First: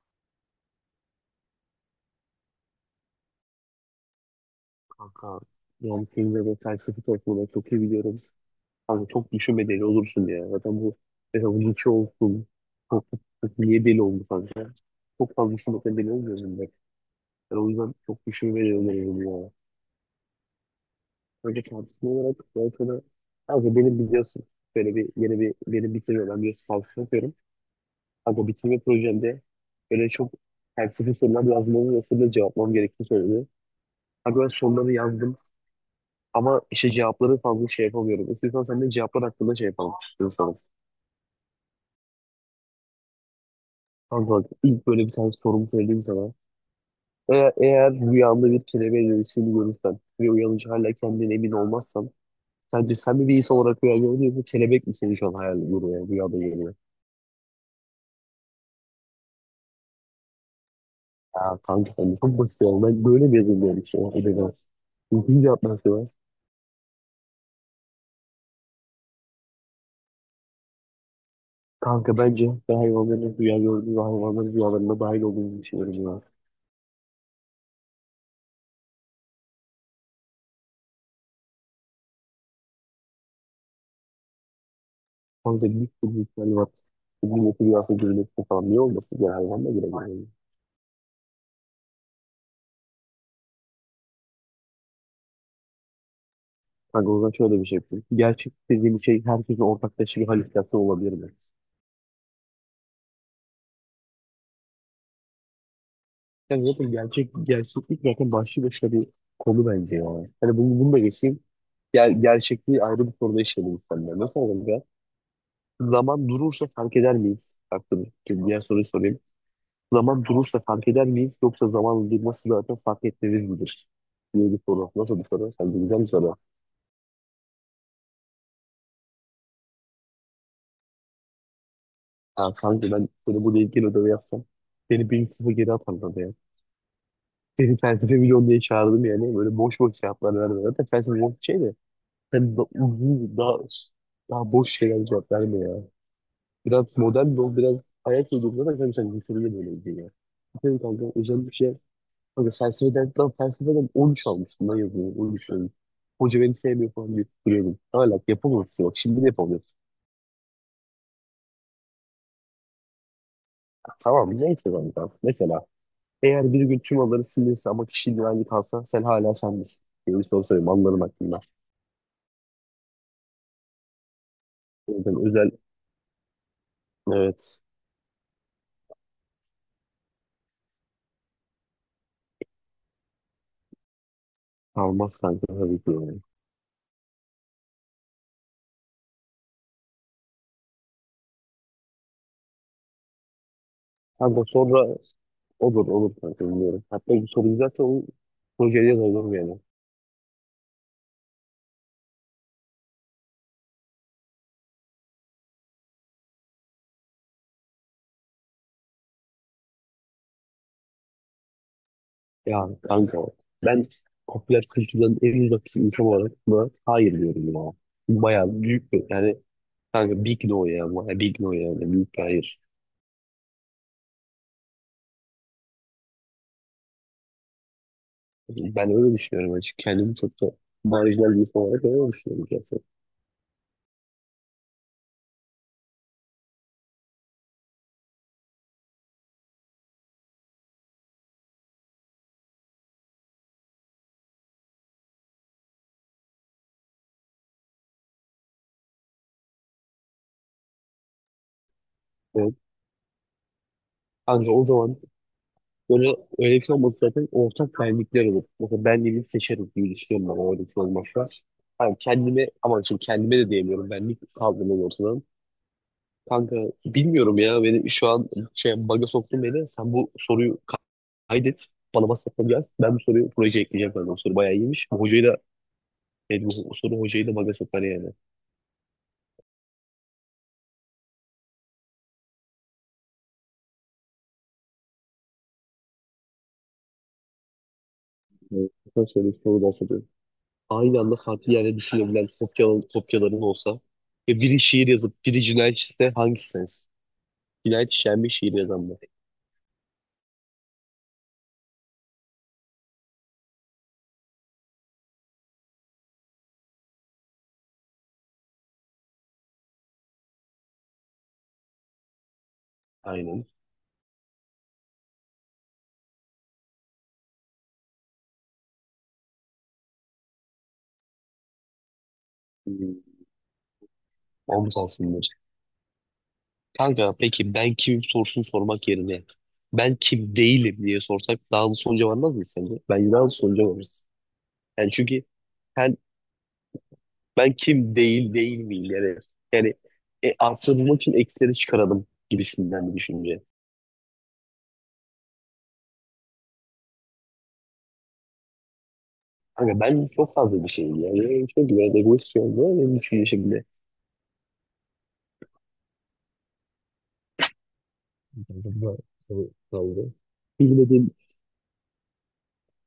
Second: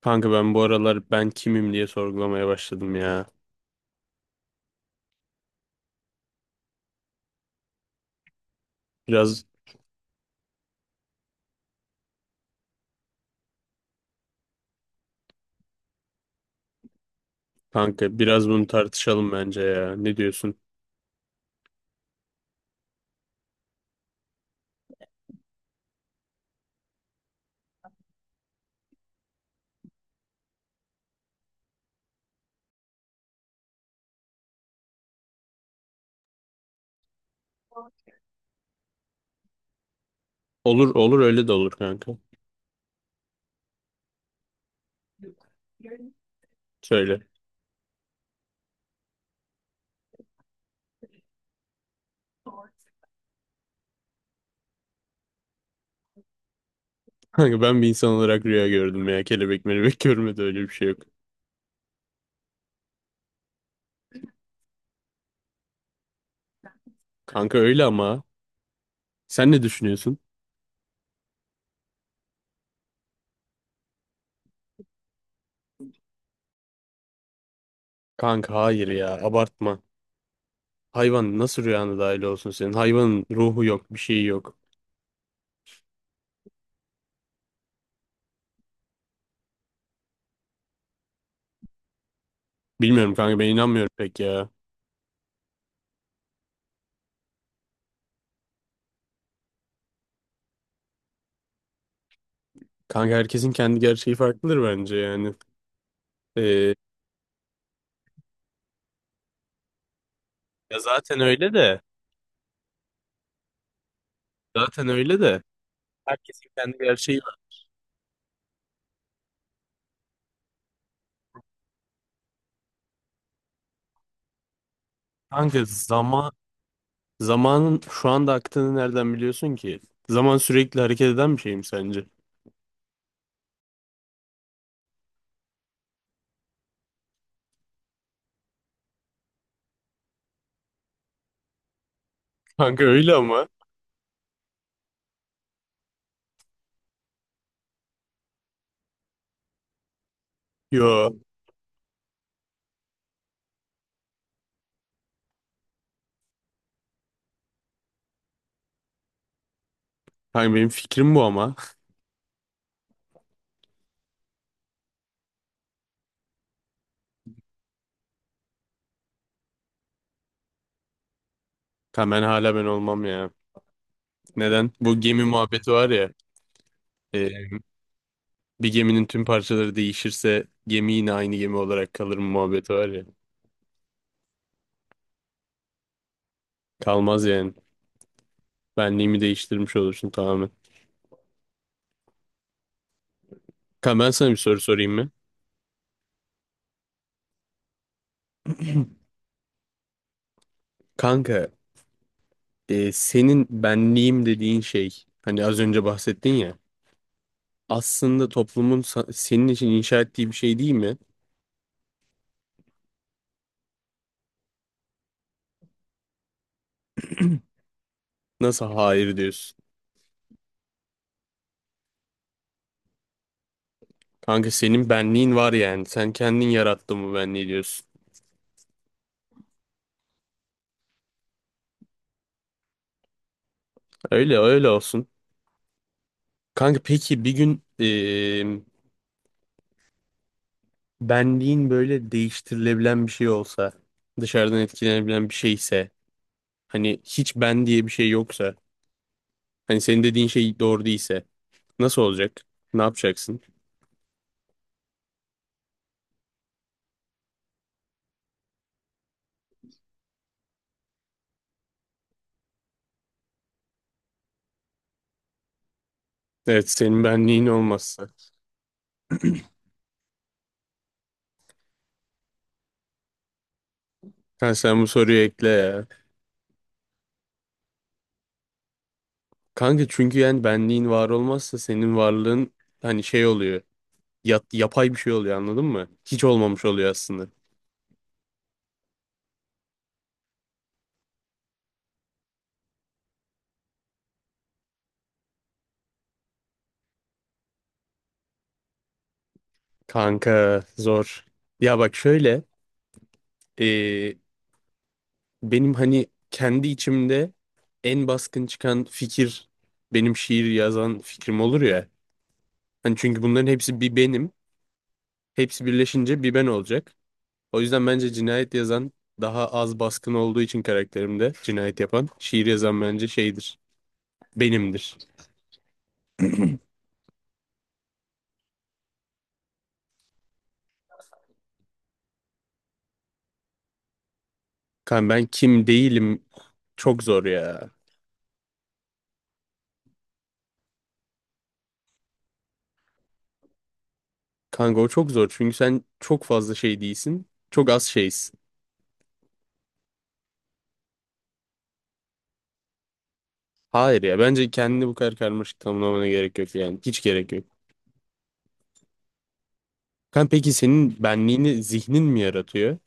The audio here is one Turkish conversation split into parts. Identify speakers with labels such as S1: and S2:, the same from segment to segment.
S1: Kanka ben bu aralar ben kimim diye sorgulamaya başladım ya.
S2: Kanka yani senin de bu felsefi topluluğunu çok iyi biliyorum. Kanka çok
S1: Biraz
S2: düşünmeden olursun ya. Zaten bu mesela bunun içi olsun. Çok, çok, çok niye deli oldu kanka? Çok fazla düşünmekten deli olmuyorum ben. Ben o yüzden
S1: Kanka
S2: çok
S1: biraz bunu
S2: düşünmeden oluyorum
S1: tartışalım
S2: ya.
S1: bence ya. Ne diyorsun?
S2: Önce tartışma olarak ben sana kanka benim biliyorsun böyle bir yeni bir benim bitirme ben biliyorsun felsefe yapıyorum. Kanka bitirme projemde böyle çok felsefi sorular yazmamı ve soruları cevaplamam gerektiğini söyledi. Kanka ben soruları yazdım. Ama işte cevapları fazla şey yapamıyorum. İstiyorsan sen de cevaplar hakkında şey yapalım istiyorsan.
S1: Olur olur öyle de olur kanka.
S2: Kanka bak ilk böyle bir tane sorumu söyleyeyim sana.
S1: Söyle.
S2: Eğer rüyanda bir kelebeğe dönüştüğünü görürsen ve uyanınca hala kendine emin olmazsan sence sen mi bir insan olarak rüya gördün yoksa kelebek mi seni şu an hayal görüyor, rüyada görüyor?
S1: Kanka ben bir insan olarak rüya gördüm ya. Kelebek melebek görmedi, öyle bir şey yok.
S2: Ya kanka sen de çok basit ya. Ben böyle mi yazılmıyorum işte? Hadi be. İkinci cevap nasıl var?
S1: Kanka öyle ama sen ne düşünüyorsun?
S2: Kanka bence ben hayvanların rüya gördüğü ve hayvanların rüyalarına dahil olduğunu düşünüyorum ya.
S1: Kanka hayır ya, abartma. Hayvan nasıl rüyana dahil olsun senin? Hayvanın ruhu yok, bir şeyi yok.
S2: Kanka büyük bir ihtimal var. Milleti bir hafta görülmesi falan. Niye olmasın? Genel anlamda girebilir. Yani.
S1: Bilmiyorum kanka, ben inanmıyorum pek ya.
S2: Kanka o zaman şöyle bir şey yapayım. Gerçek dediğim şey herkesin ortaklaşa bir halüsinasyon olabilir mi?
S1: Kanka herkesin kendi gerçeği farklıdır bence yani.
S2: Yani
S1: Ee,
S2: zaten gerçek, gerçeklik zaten başlı başına bir konu bence yani. Hani
S1: ya
S2: bunu da
S1: zaten
S2: geçeyim.
S1: öyle de.
S2: Gerçekliği ayrı bir soruda işleyelim seninle. Nasıl olacak?
S1: Zaten öyle de.
S2: Zaman
S1: Herkesin
S2: durursa
S1: kendi
S2: fark eder
S1: gerçeği var.
S2: miyiz? Aklım. Şimdi diğer soruyu sorayım. Zaman durursa fark eder miyiz? Yoksa zamanla durması zaten fark etmemiz midir? Diye bir soru. Nasıl bir soru?
S1: Kanka
S2: Sen de güzel bir
S1: zaman,
S2: soru.
S1: zamanın şu anda aktığını nereden biliyorsun ki? Zaman sürekli hareket eden bir şey mi sence?
S2: Ha, kanka ben böyle bu ilgili ödevi yapsam beni 1-0 geri atarlardı ya. Beni felsefe milyon diye çağırdım yani. Böyle boş boş cevaplar vermiyor. Zaten felsefe boş bir şey de.
S1: Kanka öyle
S2: Uzun,
S1: ama.
S2: daha, daha boş şeyler cevap verme ya. Biraz modern de ol, biraz hayat uydurma da kanka sen götürüyor böyle bir ya. Senin kanka
S1: Yo.
S2: özel bir şey. Kanka felsefeden, ben felsefeden 13 almıştım lan yazıyorum. 13 almıştım. Hoca beni sevmiyor falan diye tutturuyordum. Hala yapamıyorsun. Bak şimdi de yapamıyorsun.
S1: Kanka benim fikrim bu ama.
S2: Tamam neyse kanka. Mesela eğer bir gün tüm aları silinirse ama kişi güvenli kalsa sen hala sen misin? Diye bir soru soruyorum anılarım hakkında.
S1: Kanka ben hala ben olmam ya. Neden?
S2: O
S1: Bu
S2: yüzden
S1: gemi
S2: özel
S1: muhabbeti var ya. e,
S2: evet
S1: Bir geminin tüm parçaları değişirse gemi yine aynı gemi olarak kalır mı muhabbeti var ya.
S2: kalmaz kanka tabii ki yani.
S1: Kalmaz yani. Benliğimi değiştirmiş olursun tamamen. Kanka ben sana bir
S2: Kanka
S1: soru sorayım
S2: sonra
S1: mı?
S2: olur olur kanka bilmiyorum. Hatta bu soru güzelse onu projeye yazalım yani.
S1: Kanka senin benliğim dediğin şey, hani az önce bahsettin ya, aslında toplumun senin için inşa ettiği bir şey değil mi?
S2: Ya kanka ben popüler kültürden en uzak bir insan olarak buna hayır diyorum ya. Bu bayağı
S1: Nasıl
S2: büyük bir
S1: hayır
S2: yani
S1: diyorsun?
S2: kanka big no ya, bayağı big no yani büyük bir hayır.
S1: Kanka senin benliğin var yani. Sen kendin yarattın bu benliği diyorsun.
S2: Ben öyle düşünüyorum açık, kendimi çok da marjinal bir insan olarak öyle düşünüyorum gerçekten.
S1: Öyle öyle olsun. Kanka peki bir gün benliğin böyle değiştirilebilen bir şey olsa, dışarıdan etkilenebilen bir şeyse, hani hiç ben diye bir şey yoksa, hani senin dediğin şey doğru değilse nasıl olacak? Ne yapacaksın?
S2: Kanka o zaman böyle öğretmen olması zaten ortak benlikler olur. Mesela benliğini seçeriz diye düşünüyorum ben o öğretmen olmazsa. Hani kendime ama şimdi kendime de diyemiyorum, benlik kaldırmam ortadan. Kanka
S1: Evet, senin
S2: bilmiyorum
S1: benliğin
S2: ya, beni şu
S1: olmazsa.
S2: an şey baga soktun beni. Sen bu soruyu kaydet. Bana WhatsApp'a yaz. Ben bu soruyu projeye ekleyeceğim ben. O soru bayağı
S1: Ha, sen bu
S2: iyiymiş. Bu
S1: soruyu
S2: hocayı da
S1: ekle ya.
S2: yani bu soru hocayı da baga sokar yani.
S1: Kanka çünkü yani benliğin var olmazsa senin varlığın hani şey oluyor. Yapay bir şey oluyor, anladın mı? Hiç olmamış oluyor aslında.
S2: Evet, ben şöyle bir soru daha soruyorum. Aynı anda farklı yerde düşünebilen kopyaların olsa ve biri şiir yazıp biri cinayet işlese hangisi sensin? Cinayet işlenmiş şiir yazan bu.
S1: Kanka zor. Ya bak şöyle. e, Benim hani kendi içimde en baskın çıkan fikir benim şiir yazan fikrim olur ya. Hani çünkü
S2: Aynen.
S1: bunların hepsi bir benim. Hepsi birleşince bir ben olacak. O yüzden bence cinayet yazan daha az baskın olduğu için karakterimde, cinayet yapan şiir yazan
S2: Hmm,
S1: bence şeydir.
S2: omuz
S1: Benimdir.
S2: alsınlar. Kanka peki ben kim sorusunu sormak yerine ben kim değilim diye sorsak daha hızlı sonuca varmaz mıyız sence? Bence daha hızlı sonuca varırız. Yani
S1: Kan
S2: çünkü
S1: ben kim
S2: ben,
S1: değilim, çok zor
S2: ben
S1: ya.
S2: kim değil miyim yani. Yani artırmak için eksileri çıkaralım gibisinden bir düşünce.
S1: Kanka o çok zor çünkü sen çok fazla şey değilsin. Çok az şeysin.
S2: Kanka ben çok fazla bir şeyim yani. Yani çok güzel egoist bir şey oldu benim düşünce şimdi.
S1: Hayır ya, bence kendini bu kadar karmaşık tanımlamana gerek yok yani. Hiç gerek yok. Kan peki senin
S2: Bilmediğim.
S1: benliğini zihnin mi yaratıyor?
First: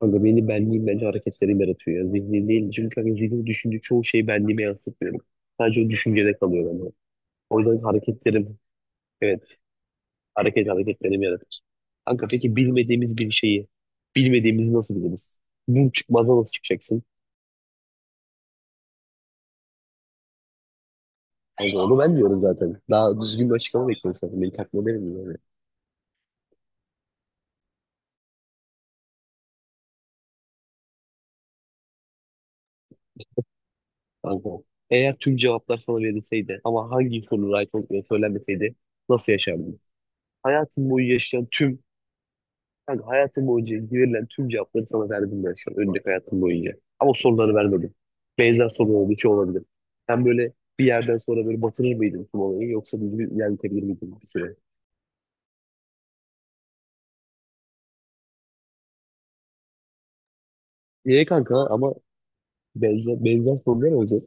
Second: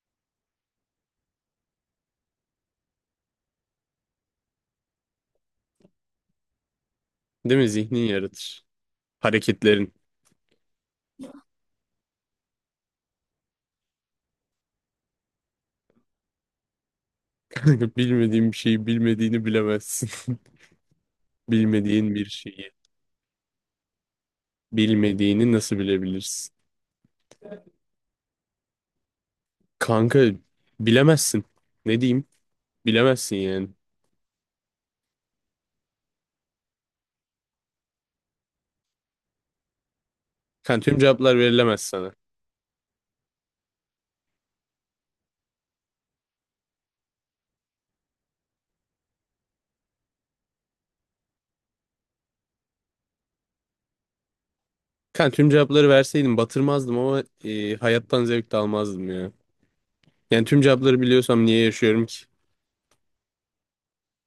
S2: Kanka beni benliğim bence hareketlerim yaratıyor ya. Zihnim değil. Çünkü kanka zihnim düşündüğü çoğu şeyi benliğime yansıtmıyorum. Sadece o düşüncede kalıyor bende.
S1: Değil
S2: O
S1: mi?
S2: yüzden
S1: Zihnin
S2: hareketlerim,
S1: yaratır.
S2: evet,
S1: Hareketlerin.
S2: hareketlerim yaratır. Kanka peki bilmediğimiz bir şeyi, bilmediğimizi nasıl biliriz? Bu çıkmazdan nasıl çıkacaksın?
S1: Kanka bilmediğin bir şeyi bilmediğini bilemezsin.
S2: Kanka onu
S1: Bilmediğin
S2: ben
S1: bir
S2: diyorum
S1: şeyi
S2: zaten. Daha düzgün bir açıklama bekliyorum zaten. Beni takma derim yani.
S1: bilmediğini nasıl bilebilirsin? Kanka bilemezsin. Ne diyeyim? Bilemezsin yani.
S2: Kanka eğer tüm cevaplar sana verilseydi ama hangi soru right olup söylenmeseydi nasıl yaşardınız?
S1: Kanka
S2: Hayatın
S1: tüm
S2: boyu
S1: cevaplar
S2: yaşayan tüm.
S1: verilemez sana.
S2: Kanka hayatım boyunca verilen tüm cevapları sana verdim ben şu an. Önceki hayatım boyunca. Ama soruları vermedim. Benzer soru olduğu için olabilir. Sen böyle bir yerden sonra böyle batırır mıydın tüm olayı yoksa düzgün ilerletebilir miydin bir süre?
S1: Kanka tüm cevapları verseydim batırmazdım ama hayattan zevk de almazdım ya. Yani tüm cevapları
S2: Niye
S1: biliyorsam
S2: kanka
S1: niye
S2: ama
S1: yaşıyorum ki?
S2: benzer sorular olacak.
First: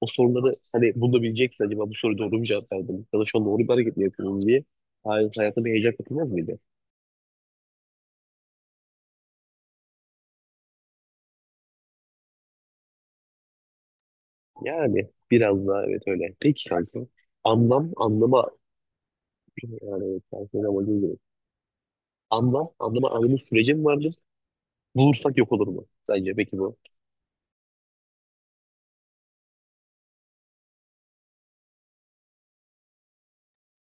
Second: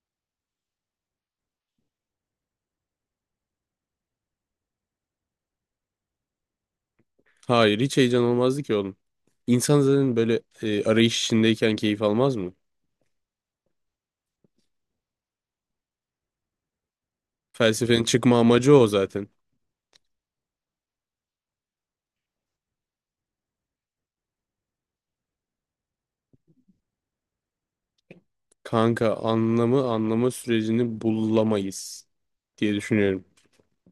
S2: O soruları hani bunu da bileceksin, acaba bu soru doğru mu cevap verdim? Ya da şu an doğru bir hareket mi yapıyorum diye. Hayır, hayata bir heyecan katılmaz mıydı?
S1: Hayır, hiç heyecan olmazdı ki oğlum. İnsan zaten böyle arayış içindeyken keyif almaz mı?
S2: Yani biraz daha evet öyle. Peki kanka.
S1: Felsefenin çıkma
S2: Anlama
S1: amacı o zaten.
S2: yani ben söyle amacım üzere. Anlama anlamı süreci mi vardır? Bulursak yok olur mu? Sence peki bu.
S1: Kanka anlamı anlama sürecini bulamayız diye düşünüyorum.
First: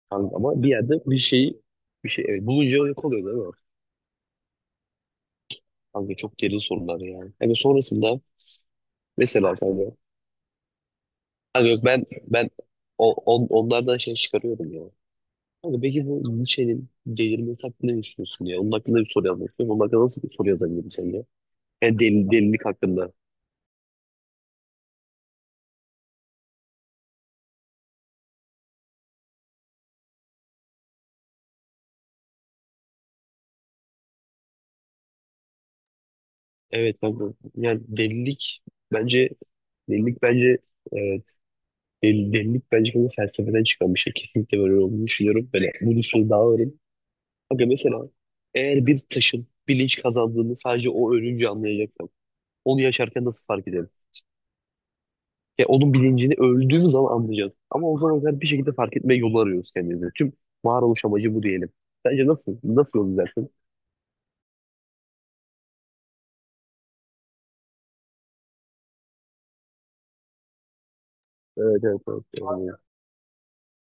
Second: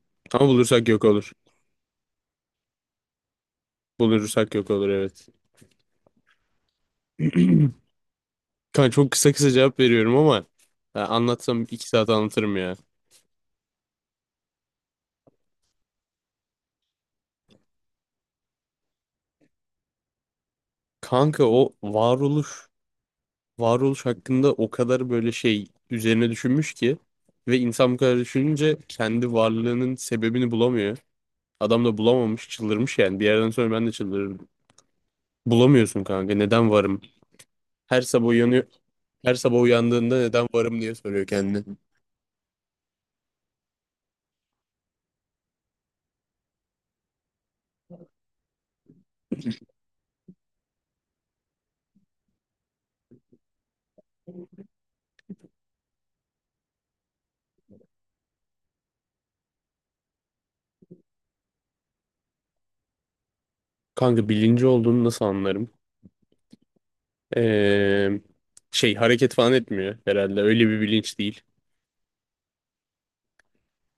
S2: Kanka
S1: Ama
S2: ama bir
S1: bulursak
S2: yerde
S1: yok
S2: bir
S1: olur.
S2: şeyi bir şey, evet, bulunca yok oluyor değil mi?
S1: Bulursak yok olur, evet.
S2: Kanka çok derin sorular yani. Hani sonrasında
S1: Kanka çok kısa kısa
S2: mesela
S1: cevap
S2: kanka,
S1: veriyorum ama ya anlatsam
S2: kanka yok
S1: iki
S2: ben
S1: saat
S2: ben
S1: anlatırım ya.
S2: onlardan şey çıkarıyorum ya. Kanka peki bu Nietzsche'nin delirmesi hakkında ne düşünüyorsun ya? Onun hakkında bir soru yazmak istiyorum. Onun hakkında nasıl bir soru yazabilirim sence?
S1: Kanka o
S2: Yani deli, delilik
S1: varoluş,
S2: hakkında.
S1: varoluş hakkında o kadar böyle şey üzerine düşünmüş ki ve insan bu kadar düşününce kendi varlığının sebebini bulamıyor. Adam da bulamamış, çıldırmış yani. Bir yerden sonra ben de çıldırırım. Bulamıyorsun kanka, neden
S2: Evet
S1: varım?
S2: kanka. Yani
S1: Her sabah uyanıyor,
S2: bence
S1: her sabah uyandığında
S2: delilik
S1: neden
S2: bence
S1: varım diye soruyor kendine.
S2: Delilik bence böyle felsefeden çıkan bir şey. Kesinlikle böyle olduğunu düşünüyorum. Böyle bunu şöyle daha öğrenin. Aga mesela eğer bir taşın bilinç kazandığını sadece o ölünce anlayacaksam onu yaşarken nasıl fark ederiz? Ya onun bilincini öldüğümüz zaman anlayacağız. Ama o zaman kadar bir şekilde fark etme yolu arıyoruz kendimize. Tüm varoluş amacı bu diyelim. Sence nasıl? Nasıl yol izlersin?
S1: Kanka bilinci olduğunu nasıl anlarım? Ee, şey hareket falan etmiyor herhalde. Öyle bir bilinç değil.
S2: Evet, evet, evet.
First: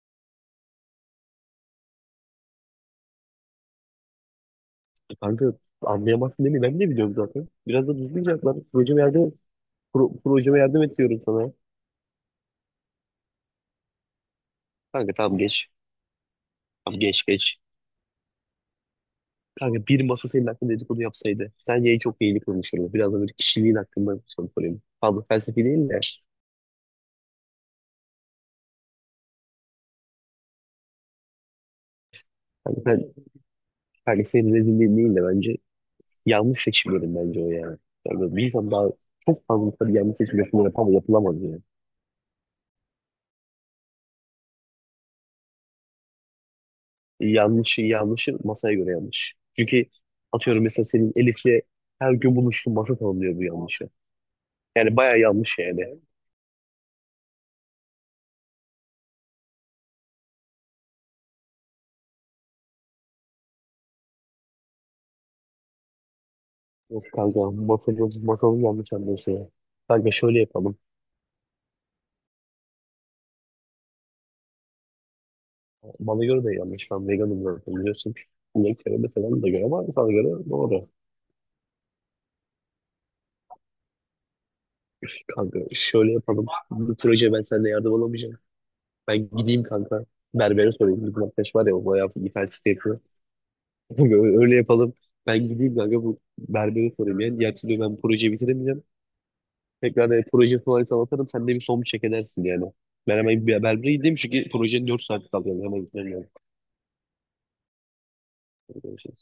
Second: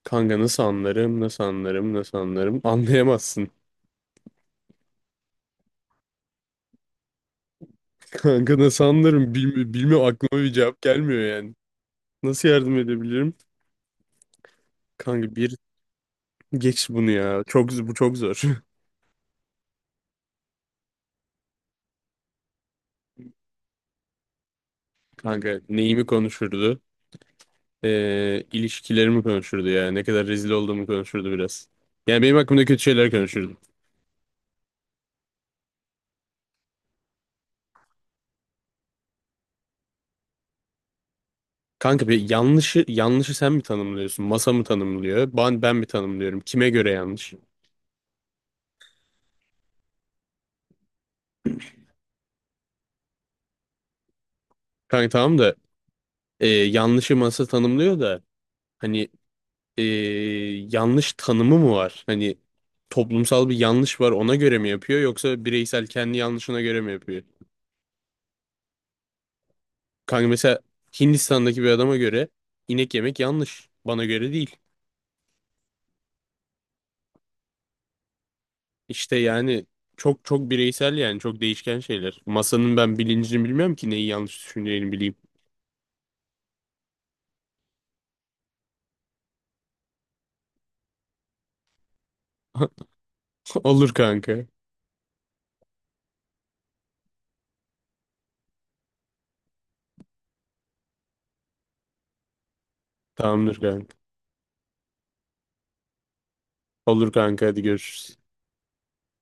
S1: Kanka nasıl anlarım, nasıl anlarım, nasıl anlarım? Anlayamazsın.
S2: Kanka anlayamazsın değil mi? Ben de biliyorum zaten. Biraz da düzgün cevap ver.
S1: Kanka nasıl
S2: Projeme
S1: anlarım?
S2: yardım,
S1: Bilmiyorum, aklıma bir
S2: projeme
S1: cevap
S2: yardım
S1: gelmiyor
S2: ediyorum sana.
S1: yani. Nasıl yardım edebilirim?
S2: Kanka
S1: Kanka
S2: tamam
S1: bir,
S2: geç.
S1: geç
S2: Tamam
S1: bunu
S2: geç
S1: ya.
S2: geç.
S1: Çok, bu çok zor.
S2: Kanka bir masa senin hakkında dedikodu yapsaydı sence en çok neyi konuşurdu? Biraz da böyle kişiliğin hakkında soru sorayım. Fazla
S1: Kanka
S2: felsefi değil de
S1: neyimi konuşurdu? İlişkilerimi konuşurdu ya. Ne kadar rezil olduğumu konuşurdu biraz. Yani benim hakkımda kötü
S2: hani
S1: şeyler
S2: ben
S1: konuşurdu.
S2: kardeşlerin rezilliği değil de bence yanlış seçimlerim bence o yani. Yani böyle bir insan daha çok fazla tabii yanlış seçim yapımı yapamaz, yapılamaz yani.
S1: Kanka bir yanlışı sen mi tanımlıyorsun? Masa mı tanımlıyor? Ben mi tanımlıyorum? Kime göre yanlış?
S2: Yanlışı masaya göre yanlış. Çünkü atıyorum mesela senin Elif'le her gün buluştuğun masa tanımlıyor bu yanlışı. Yani
S1: Kanka
S2: bayağı
S1: tamam da
S2: yanlış yani.
S1: yanlışı masa tanımlıyor da. Hani e, yanlış tanımı mı var? Hani toplumsal bir yanlış var, ona göre mi yapıyor yoksa bireysel kendi yanlışına göre mi
S2: Yok
S1: yapıyor?
S2: kanka masanın yanlış anlıyorsun ya. Kanka
S1: Kanka
S2: şöyle
S1: mesela
S2: yapalım.
S1: Hindistan'daki bir adama göre inek yemek yanlış. Bana göre değil.
S2: Bana göre de yanlış. Ben veganım zaten biliyorsun. İnek göre de
S1: İşte
S2: falan da
S1: yani
S2: göre ama sana
S1: çok
S2: göre
S1: çok
S2: doğru.
S1: bireysel yani, çok değişken şeyler. Masanın ben bilincini bilmiyorum ki neyi yanlış düşüneceğini bileyim.
S2: Kanka şöyle yapalım. Bu proje ben seninle yardım alamayacağım. Ben gideyim kanka. Berbere sorayım. Bizim arkadaş var ya o bayağı ithal site yapıyor.
S1: Olur
S2: Böyle-
S1: kanka.
S2: öyle yapalım. Ben gideyim kanka bu berbere sorayım. Yani diğer türlü ben projeyi bitiremeyeceğim. Tekrar proje tuvaleti anlatırım. Sen de bir son bir çek edersin yani. Ben hemen bir
S1: Tamamdır
S2: berbere
S1: kanka.
S2: gideyim çünkü projenin 4 saat kaldı. Yani hemen gitmem
S1: Olur kanka, hadi görüşürüz.
S2: lazım.